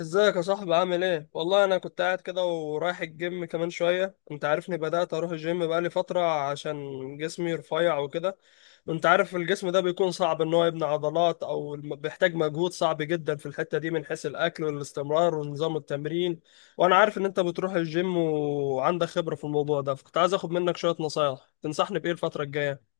ازيك يا صاحبي، عامل ايه؟ والله انا كنت قاعد كده ورايح الجيم كمان شوية. انت عارفني، بدأت اروح الجيم بقالي فترة عشان جسمي رفيع وكده. وانت عارف الجسم ده بيكون صعب ان هو يبني عضلات، او بيحتاج مجهود صعب جدا في الحتة دي من حيث الاكل والاستمرار ونظام التمرين. وانا عارف ان انت بتروح الجيم وعندك خبرة في الموضوع ده، فكنت عايز اخد منك شوية نصايح. تنصحني بايه الفترة الجاية؟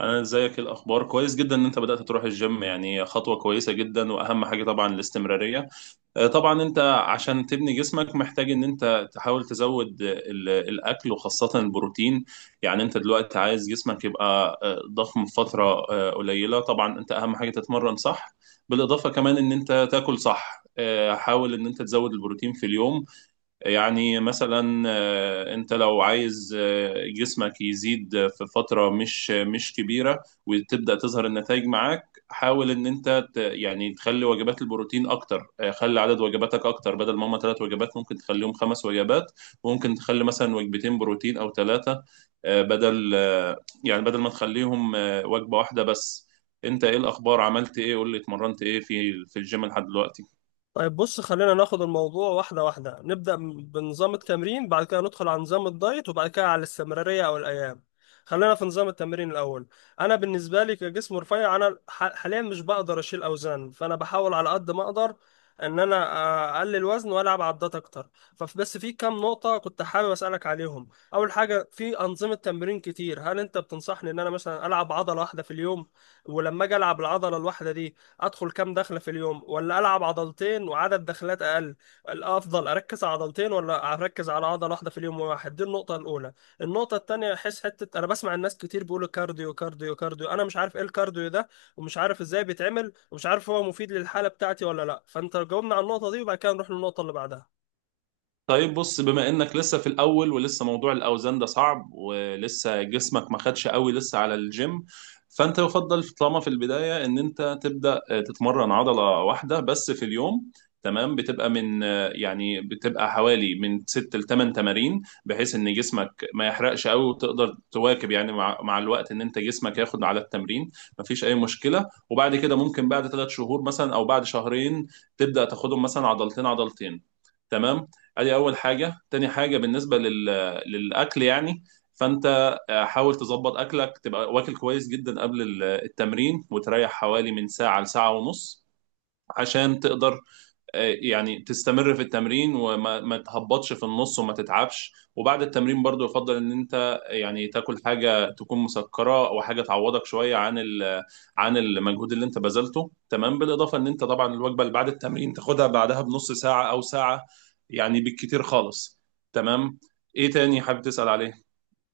انا، ازيك؟ الاخبار كويس جدا ان انت بدات تروح الجيم، يعني خطوه كويسه جدا، واهم حاجه طبعا الاستمراريه. طبعا انت عشان تبني جسمك محتاج ان انت تحاول تزود الاكل وخاصه البروتين. يعني انت دلوقتي عايز جسمك يبقى ضخم في فتره قليله. طبعا انت اهم حاجه تتمرن صح. بالاضافه كمان ان انت تاكل صح. حاول ان انت تزود البروتين في اليوم. يعني مثلا انت لو عايز جسمك يزيد في فترة مش كبيرة وتبدأ تظهر النتائج معاك. حاول ان انت يعني تخلي وجبات البروتين اكتر. خلي عدد وجباتك اكتر، بدل ما هم ثلاث وجبات ممكن تخليهم خمس وجبات. وممكن تخلي مثلا وجبتين بروتين او ثلاثة، بدل ما تخليهم وجبة واحدة بس. انت ايه الاخبار؟ عملت ايه؟ قول لي، اتمرنت ايه في الجيم لحد دلوقتي؟ طيب بص، خلينا ناخد الموضوع واحدة واحدة. نبدأ بنظام التمرين، بعد كده ندخل على نظام الدايت، وبعد كده على الاستمرارية أو الأيام. خلينا في نظام التمرين الأول. أنا بالنسبة لي كجسم رفيع، أنا حاليا مش بقدر أشيل أوزان، فأنا بحاول على قد ما أقدر إن أنا أقلل وزن وألعب عدات أكتر. فبس في كام نقطة كنت حابب أسألك عليهم. أول حاجة، في أنظمة تمرين كتير، هل أنت بتنصحني إن أنا مثلا ألعب عضلة واحدة في اليوم؟ ولما أجي ألعب العضلة الواحدة دي، ادخل كام دخله في اليوم، ولا العب عضلتين وعدد دخلات اقل؟ الافضل اركز على عضلتين، ولا اركز على عضله واحده في اليوم واحد؟ دي النقطه الاولى. النقطه الثانيه، احس حته انا بسمع الناس كتير بيقولوا كارديو كارديو كارديو. انا مش عارف ايه الكارديو ده، ومش عارف ازاي بيتعمل، ومش عارف هو مفيد للحاله بتاعتي ولا لا. فانت جاوبنا على النقطه دي وبعد كده نروح للنقطه اللي بعدها. طيب بص، بما انك لسه في الاول ولسه موضوع الاوزان ده صعب ولسه جسمك ما خدش قوي لسه على الجيم، فانت يفضل طالما في البدايه ان انت تبدا تتمرن عضله واحده بس في اليوم. تمام. بتبقى حوالي من 6 ل 8 تمارين، بحيث ان جسمك ما يحرقش قوي وتقدر تواكب يعني مع الوقت ان انت جسمك ياخد على التمرين. مفيش اي مشكله، وبعد كده ممكن بعد ثلاث شهور مثلا او بعد شهرين تبدا تاخدهم مثلا عضلتين عضلتين. تمام. ادي اول حاجه. تاني حاجه بالنسبه للاكل يعني، فانت حاول تظبط اكلك، تبقى واكل كويس جدا قبل التمرين وتريح حوالي من ساعه لساعه ونص عشان تقدر يعني تستمر في التمرين وما ما تهبطش في النص وما تتعبش. وبعد التمرين برضو يفضل ان انت يعني تاكل حاجه تكون مسكره او حاجه تعوضك شويه عن المجهود اللي انت بذلته. تمام. بالاضافه ان انت طبعا الوجبه اللي بعد التمرين تاخدها بعدها بنص ساعه او ساعه، يعني بالكتير خالص. تمام. ايه تاني حابب تسأل عليه؟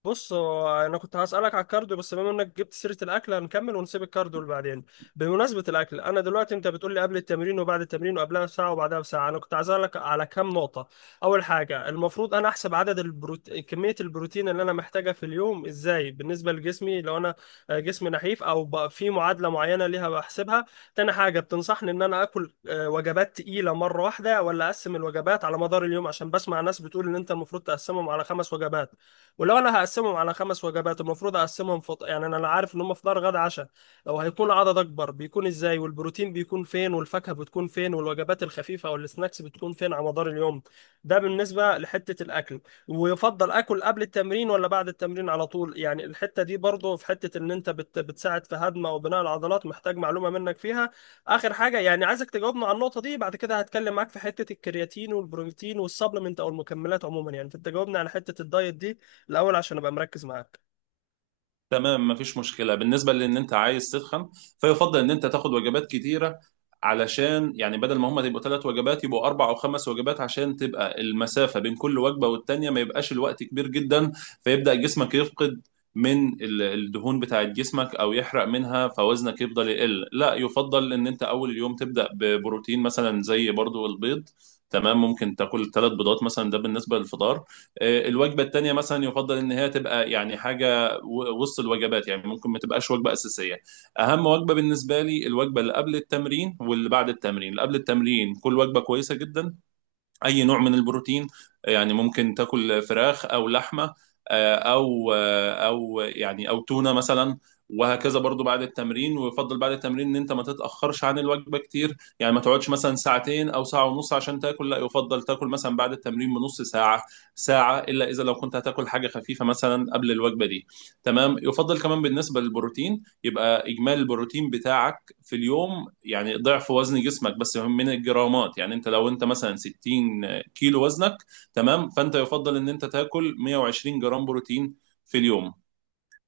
بص هو انا كنت هسألك على الكارديو، بس بما انك جبت سيرة الاكل هنكمل ونسيب الكارديو لبعدين. بمناسبة الاكل، انا دلوقتي انت بتقول لي قبل التمرين وبعد التمرين، وقبلها بساعة وبعدها بساعة. انا كنت هسألك على كام نقطة. اول حاجة، المفروض انا احسب عدد كمية البروتين اللي انا محتاجها في اليوم ازاي بالنسبة لجسمي، لو انا جسمي نحيف او بقى، في معادلة معينة ليها بحسبها؟ تاني حاجة، بتنصحني ان انا اكل وجبات تقيلة مرة واحدة، ولا اقسم الوجبات على مدار اليوم؟ عشان بسمع ناس بتقول ان انت المفروض تقسمهم على خمس وجبات. ولو انا هقسمهم على خمس وجبات، المفروض اقسمهم يعني انا عارف ان هم فطار غدا عشاء. لو هيكون عدد اكبر، بيكون ازاي؟ والبروتين بيكون فين، والفاكهه بتكون فين، والوجبات الخفيفه او السناكس بتكون فين على مدار اليوم؟ ده بالنسبه لحته الاكل. ويفضل اكل قبل التمرين ولا بعد التمرين على طول؟ يعني الحته دي برضو في حته ان انت بتساعد في هضم او بناء العضلات. محتاج معلومه منك فيها. اخر حاجه، يعني عايزك تجاوبنا على النقطه دي، بعد كده هتكلم معاك في حته الكرياتين والبروتين والسبلمنت او المكملات عموما. يعني فانت جاوبنا على حته الدايت دي الاول عشان ابقى مركز معاك. تمام. مفيش مشكلة. بالنسبة لأن أنت عايز تتخن، فيفضل إن أنت تاخد وجبات كتيرة. علشان يعني بدل ما هما تبقوا ثلاث وجبات يبقوا أربع أو خمس وجبات، عشان تبقى المسافة بين كل وجبة والتانية ما يبقاش الوقت كبير جدا، فيبدأ جسمك يفقد من الدهون بتاعت جسمك أو يحرق منها، فوزنك يفضل يقل. لا، يفضل إن أنت أول اليوم تبدأ ببروتين مثلا زي برضو البيض. تمام. ممكن تاكل ثلاث بيضات مثلا، ده بالنسبة للفطار. الوجبة التانية مثلا يفضل إن هي تبقى يعني حاجة وسط الوجبات، يعني ممكن ما تبقاش وجبه اساسيه. اهم وجبه بالنسبه لي الوجبه اللي قبل التمرين واللي بعد التمرين. اللي قبل التمرين كل وجبه كويسه جدا، اي نوع من البروتين. يعني ممكن تاكل فراخ او لحمه، او تونه مثلا، وهكذا. برضو بعد التمرين، ويفضل بعد التمرين ان انت ما تتاخرش عن الوجبه كتير، يعني ما تقعدش مثلا ساعتين او ساعه ونص عشان تاكل. لا، يفضل تاكل مثلا بعد التمرين بنص ساعه ساعه، الا اذا لو كنت هتاكل حاجه خفيفه مثلا قبل الوجبه دي. تمام. يفضل كمان بالنسبه للبروتين يبقى اجمالي البروتين بتاعك في اليوم يعني ضعف وزن جسمك بس من الجرامات. يعني انت لو انت مثلا 60 كيلو وزنك، تمام، فانت يفضل ان انت تاكل 120 جرام بروتين في اليوم.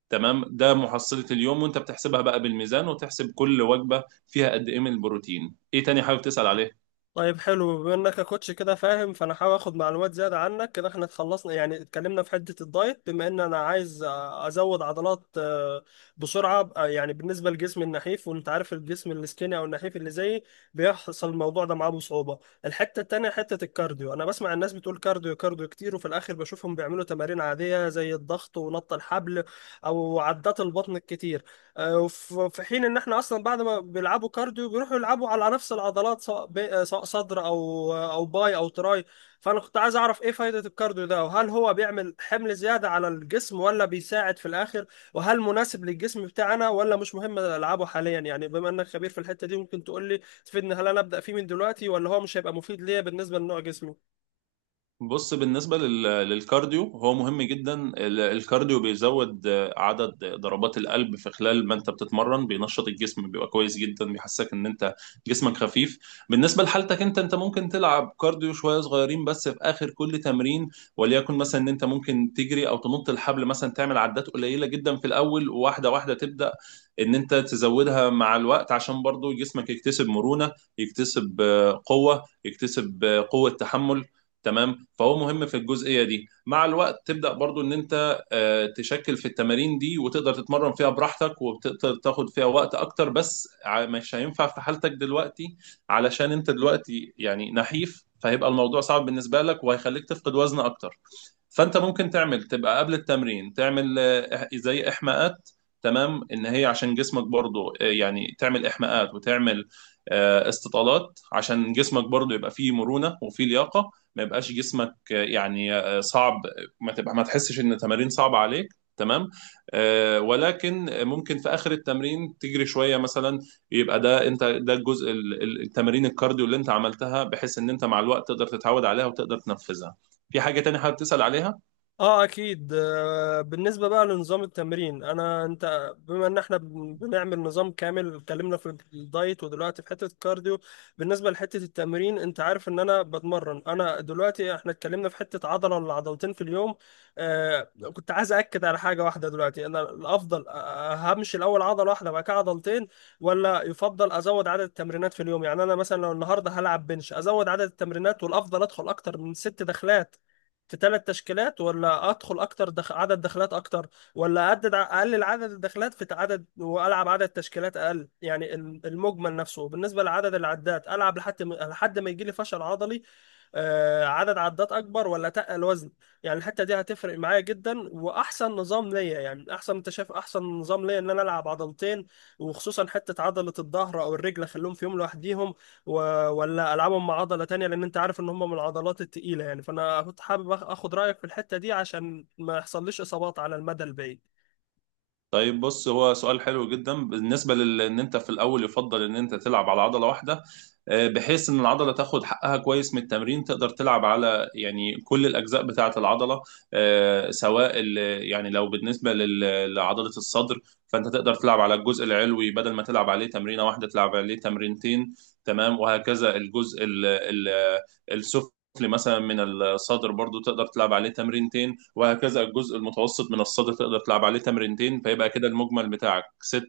تمام، ده محصلة اليوم، وانت بتحسبها بقى بالميزان وتحسب كل وجبة فيها قد ايه من البروتين. ايه تاني حابب تسأل عليه؟ طيب حلو، بما انك يا كوتش كده فاهم، فانا هحاول اخد معلومات زياده عنك كده. احنا اتخلصنا يعني اتكلمنا في حته الدايت، بما ان انا عايز ازود عضلات بسرعه. يعني بالنسبه لجسمي النحيف، وانت عارف الجسم السكيني او النحيف اللي زيي بيحصل الموضوع ده معاه بصعوبه. الحته التانيه، حته الكارديو. انا بسمع الناس بتقول كارديو كارديو كتير، وفي الاخر بشوفهم بيعملوا تمارين عاديه زي الضغط ونط الحبل او عدات البطن الكتير. وفي حين ان احنا اصلا بعد ما بيلعبوا كارديو بيروحوا يلعبوا على نفس العضلات، سواء ب- آه، سواء صدر او باي او تراي. فانا كنت عايز اعرف ايه فايدة الكارديو ده، وهل هو بيعمل حمل زيادة على الجسم ولا بيساعد في الاخر؟ وهل مناسب للجسم بتاعنا ولا مش مهم العبه حاليا؟ يعني بما انك خبير في الحتة دي، ممكن تقول لي تفيدني، هل انا ابدا فيه من دلوقتي ولا هو مش هيبقى مفيد ليا بالنسبة لنوع جسمي؟ بص، بالنسبة للكارديو، هو مهم جدا. الكارديو بيزود عدد ضربات القلب في خلال ما انت بتتمرن، بينشط الجسم، بيبقى كويس جدا، بيحسسك ان انت جسمك خفيف. بالنسبة لحالتك انت ممكن تلعب كارديو شوية صغيرين بس في اخر كل تمرين. وليكن مثلا ان انت ممكن تجري او تنط الحبل مثلا، تعمل عدات قليلة جدا في الاول، وواحدة واحدة تبدأ ان انت تزودها مع الوقت عشان برضو جسمك يكتسب مرونة، يكتسب قوة، يكتسب قوة تحمل. تمام. فهو مهم في الجزئيه دي. مع الوقت تبدا برضو ان انت تشكل في التمارين دي وتقدر تتمرن فيها براحتك وبتقدر تاخد فيها وقت اكتر، بس مش هينفع في حالتك دلوقتي. علشان انت دلوقتي يعني نحيف، فهيبقى الموضوع صعب بالنسبه لك وهيخليك تفقد وزن اكتر. فانت ممكن تعمل تبقى قبل التمرين تعمل زي احماءات. تمام، ان هي عشان جسمك برضو يعني تعمل احماءات وتعمل استطالات عشان جسمك برضو يبقى فيه مرونة وفيه لياقة. ما يبقاش جسمك يعني صعب، ما تحسش ان التمارين صعبه عليك. تمام. ولكن ممكن في اخر التمرين تجري شويه مثلا. يبقى ده ده الجزء التمارين الكارديو اللي انت عملتها، بحيث ان انت مع الوقت تقدر تتعود عليها وتقدر تنفذها. في حاجه تانية حابب تسال عليها؟ اه اكيد. بالنسبه بقى لنظام التمرين، انا انت بما ان احنا بنعمل نظام كامل اتكلمنا في الدايت ودلوقتي في حته الكارديو. بالنسبه لحته التمرين، انت عارف ان انا بتمرن. انا دلوقتي احنا اتكلمنا في حته عضله ولا عضلتين في اليوم. آه. كنت عايز اكد على حاجه واحده دلوقتي. انا الافضل همشي الاول عضله واحده بعد كده عضلتين، ولا يفضل ازود عدد التمرينات في اليوم؟ يعني انا مثلا لو النهارده هلعب بنش، ازود عدد التمرينات والافضل ادخل اكتر من ست دخلات في ثلاث تشكيلات، ولا ادخل اكتر عدد دخلات اكتر؟ ولا اعدد اقلل عدد الدخلات في عدد والعب عدد تشكيلات اقل؟ يعني المجمل نفسه بالنسبه لعدد العدات. العب لحد ما- لحد ما يجي لي فشل عضلي، عدد عدات اكبر ولا تقل الوزن؟ يعني الحته دي هتفرق معايا جدا، واحسن نظام ليا، يعني احسن انت شايف احسن نظام ليا ان انا العب عضلتين، وخصوصا حته عضله الظهر او الرجل اخليهم في يوم لوحديهم و... ولا العبهم مع عضله تانية، لان انت عارف ان هم من العضلات التقيله. يعني فانا كنت حابب اخد رايك في الحته دي عشان ما يحصليش اصابات على المدى البعيد. طيب بص، هو سؤال حلو جدا. بالنسبه ان انت في الاول يفضل ان انت تلعب على عضله واحده، بحيث ان العضله تاخد حقها كويس من التمرين. تقدر تلعب على يعني كل الاجزاء بتاعه العضله، سواء يعني لو بالنسبه لعضله الصدر، فانت تقدر تلعب على الجزء العلوي، بدل ما تلعب عليه تمرينه واحده تلعب عليه تمرينتين. تمام. وهكذا الجزء السفلي مثلا من الصدر برضو تقدر تلعب عليه تمرينتين، وهكذا الجزء المتوسط من الصدر تقدر تلعب عليه تمرينتين، فيبقى كده المجمل بتاعك ست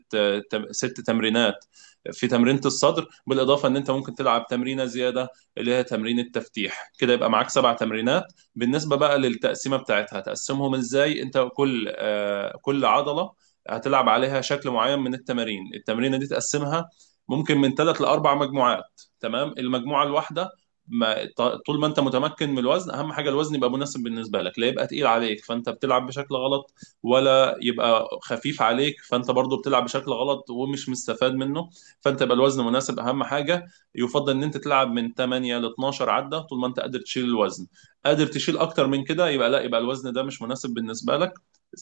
تم- ست تمرينات في تمرينة الصدر. بالإضافة إن أنت ممكن تلعب تمرينة زيادة اللي هي تمرين التفتيح، كده يبقى معاك سبع تمرينات. بالنسبة بقى للتقسيمة بتاعتها تقسمهم إزاي؟ أنت كل عضلة هتلعب عليها شكل معين من التمارين. التمرينة دي تقسمها ممكن من ثلاث لأربع مجموعات. تمام. المجموعة الواحدة ما ط- طول ما انت متمكن من الوزن، اهم حاجه الوزن يبقى مناسب بالنسبه لك. لا يبقى تقيل عليك فانت بتلعب بشكل غلط، ولا يبقى خفيف عليك فانت برضو بتلعب بشكل غلط ومش مستفاد منه. فانت يبقى الوزن مناسب، اهم حاجه. يفضل ان انت تلعب من 8 ل 12 عده طول ما انت قادر تشيل الوزن. قادر تشيل اكتر من كده يبقى لا، يبقى الوزن ده مش مناسب بالنسبه لك.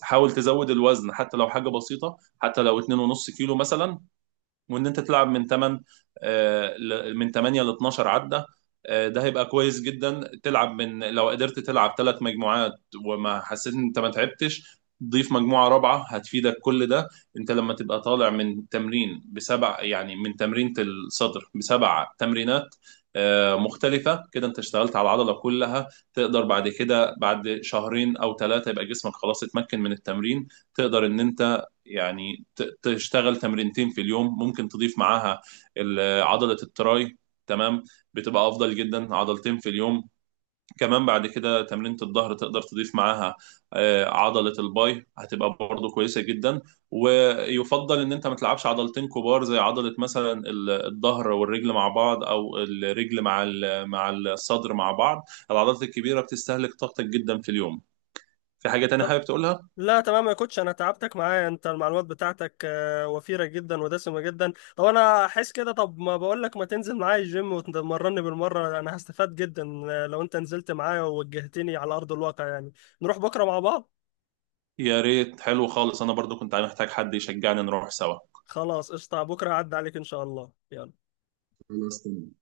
حاول تزود الوزن حتى لو حاجه بسيطه، حتى لو 2.5 كيلو مثلا. وان انت تلعب من 8 ل 12 عده. ده هيبقى كويس جدا. تلعب من لو قدرت تلعب ثلاث مجموعات وما حسيت ان انت ما تعبتش، ضيف مجموعة رابعة هتفيدك كل ده. انت لما تبقى طالع من تمرين بسبع، يعني من تمرينة الصدر بسبع تمرينات مختلفة كده، انت اشتغلت على العضلة كلها. تقدر بعد كده بعد شهرين او ثلاثة يبقى جسمك خلاص اتمكن من التمرين، تقدر ان انت يعني تشتغل تمرينتين في اليوم. ممكن تضيف معاها عضلة التراي. تمام. بتبقى افضل جدا عضلتين في اليوم. كمان بعد كده تمرينة الظهر تقدر تضيف معاها عضلة الباي، هتبقى برضه كويسة جدا. ويفضل ان انت ما تلعبش عضلتين كبار زي عضلة مثلا الظهر والرجل مع بعض، او الرجل مع مع الصدر مع بعض. العضلات الكبيرة بتستهلك طاقتك جدا في اليوم. في حاجة تانية طب حابب تقولها؟ لا، تمام يا كوتش. انا تعبتك معايا. انت المعلومات بتاعتك وفيرة جدا ودسمة جدا. طب انا احس كده، طب ما بقول لك ما تنزل معايا الجيم وتمرني بالمرة؟ انا هستفاد جدا لو انت نزلت معايا ووجهتني على ارض الواقع يعني. نروح بكرة مع بعض؟ يا ريت، حلو خالص. انا برضو كنت محتاج حد يشجعني، نروح سوا. خلاص قشطة، بكرة عدى عليك ان شاء الله. يلا. خلاص تمام.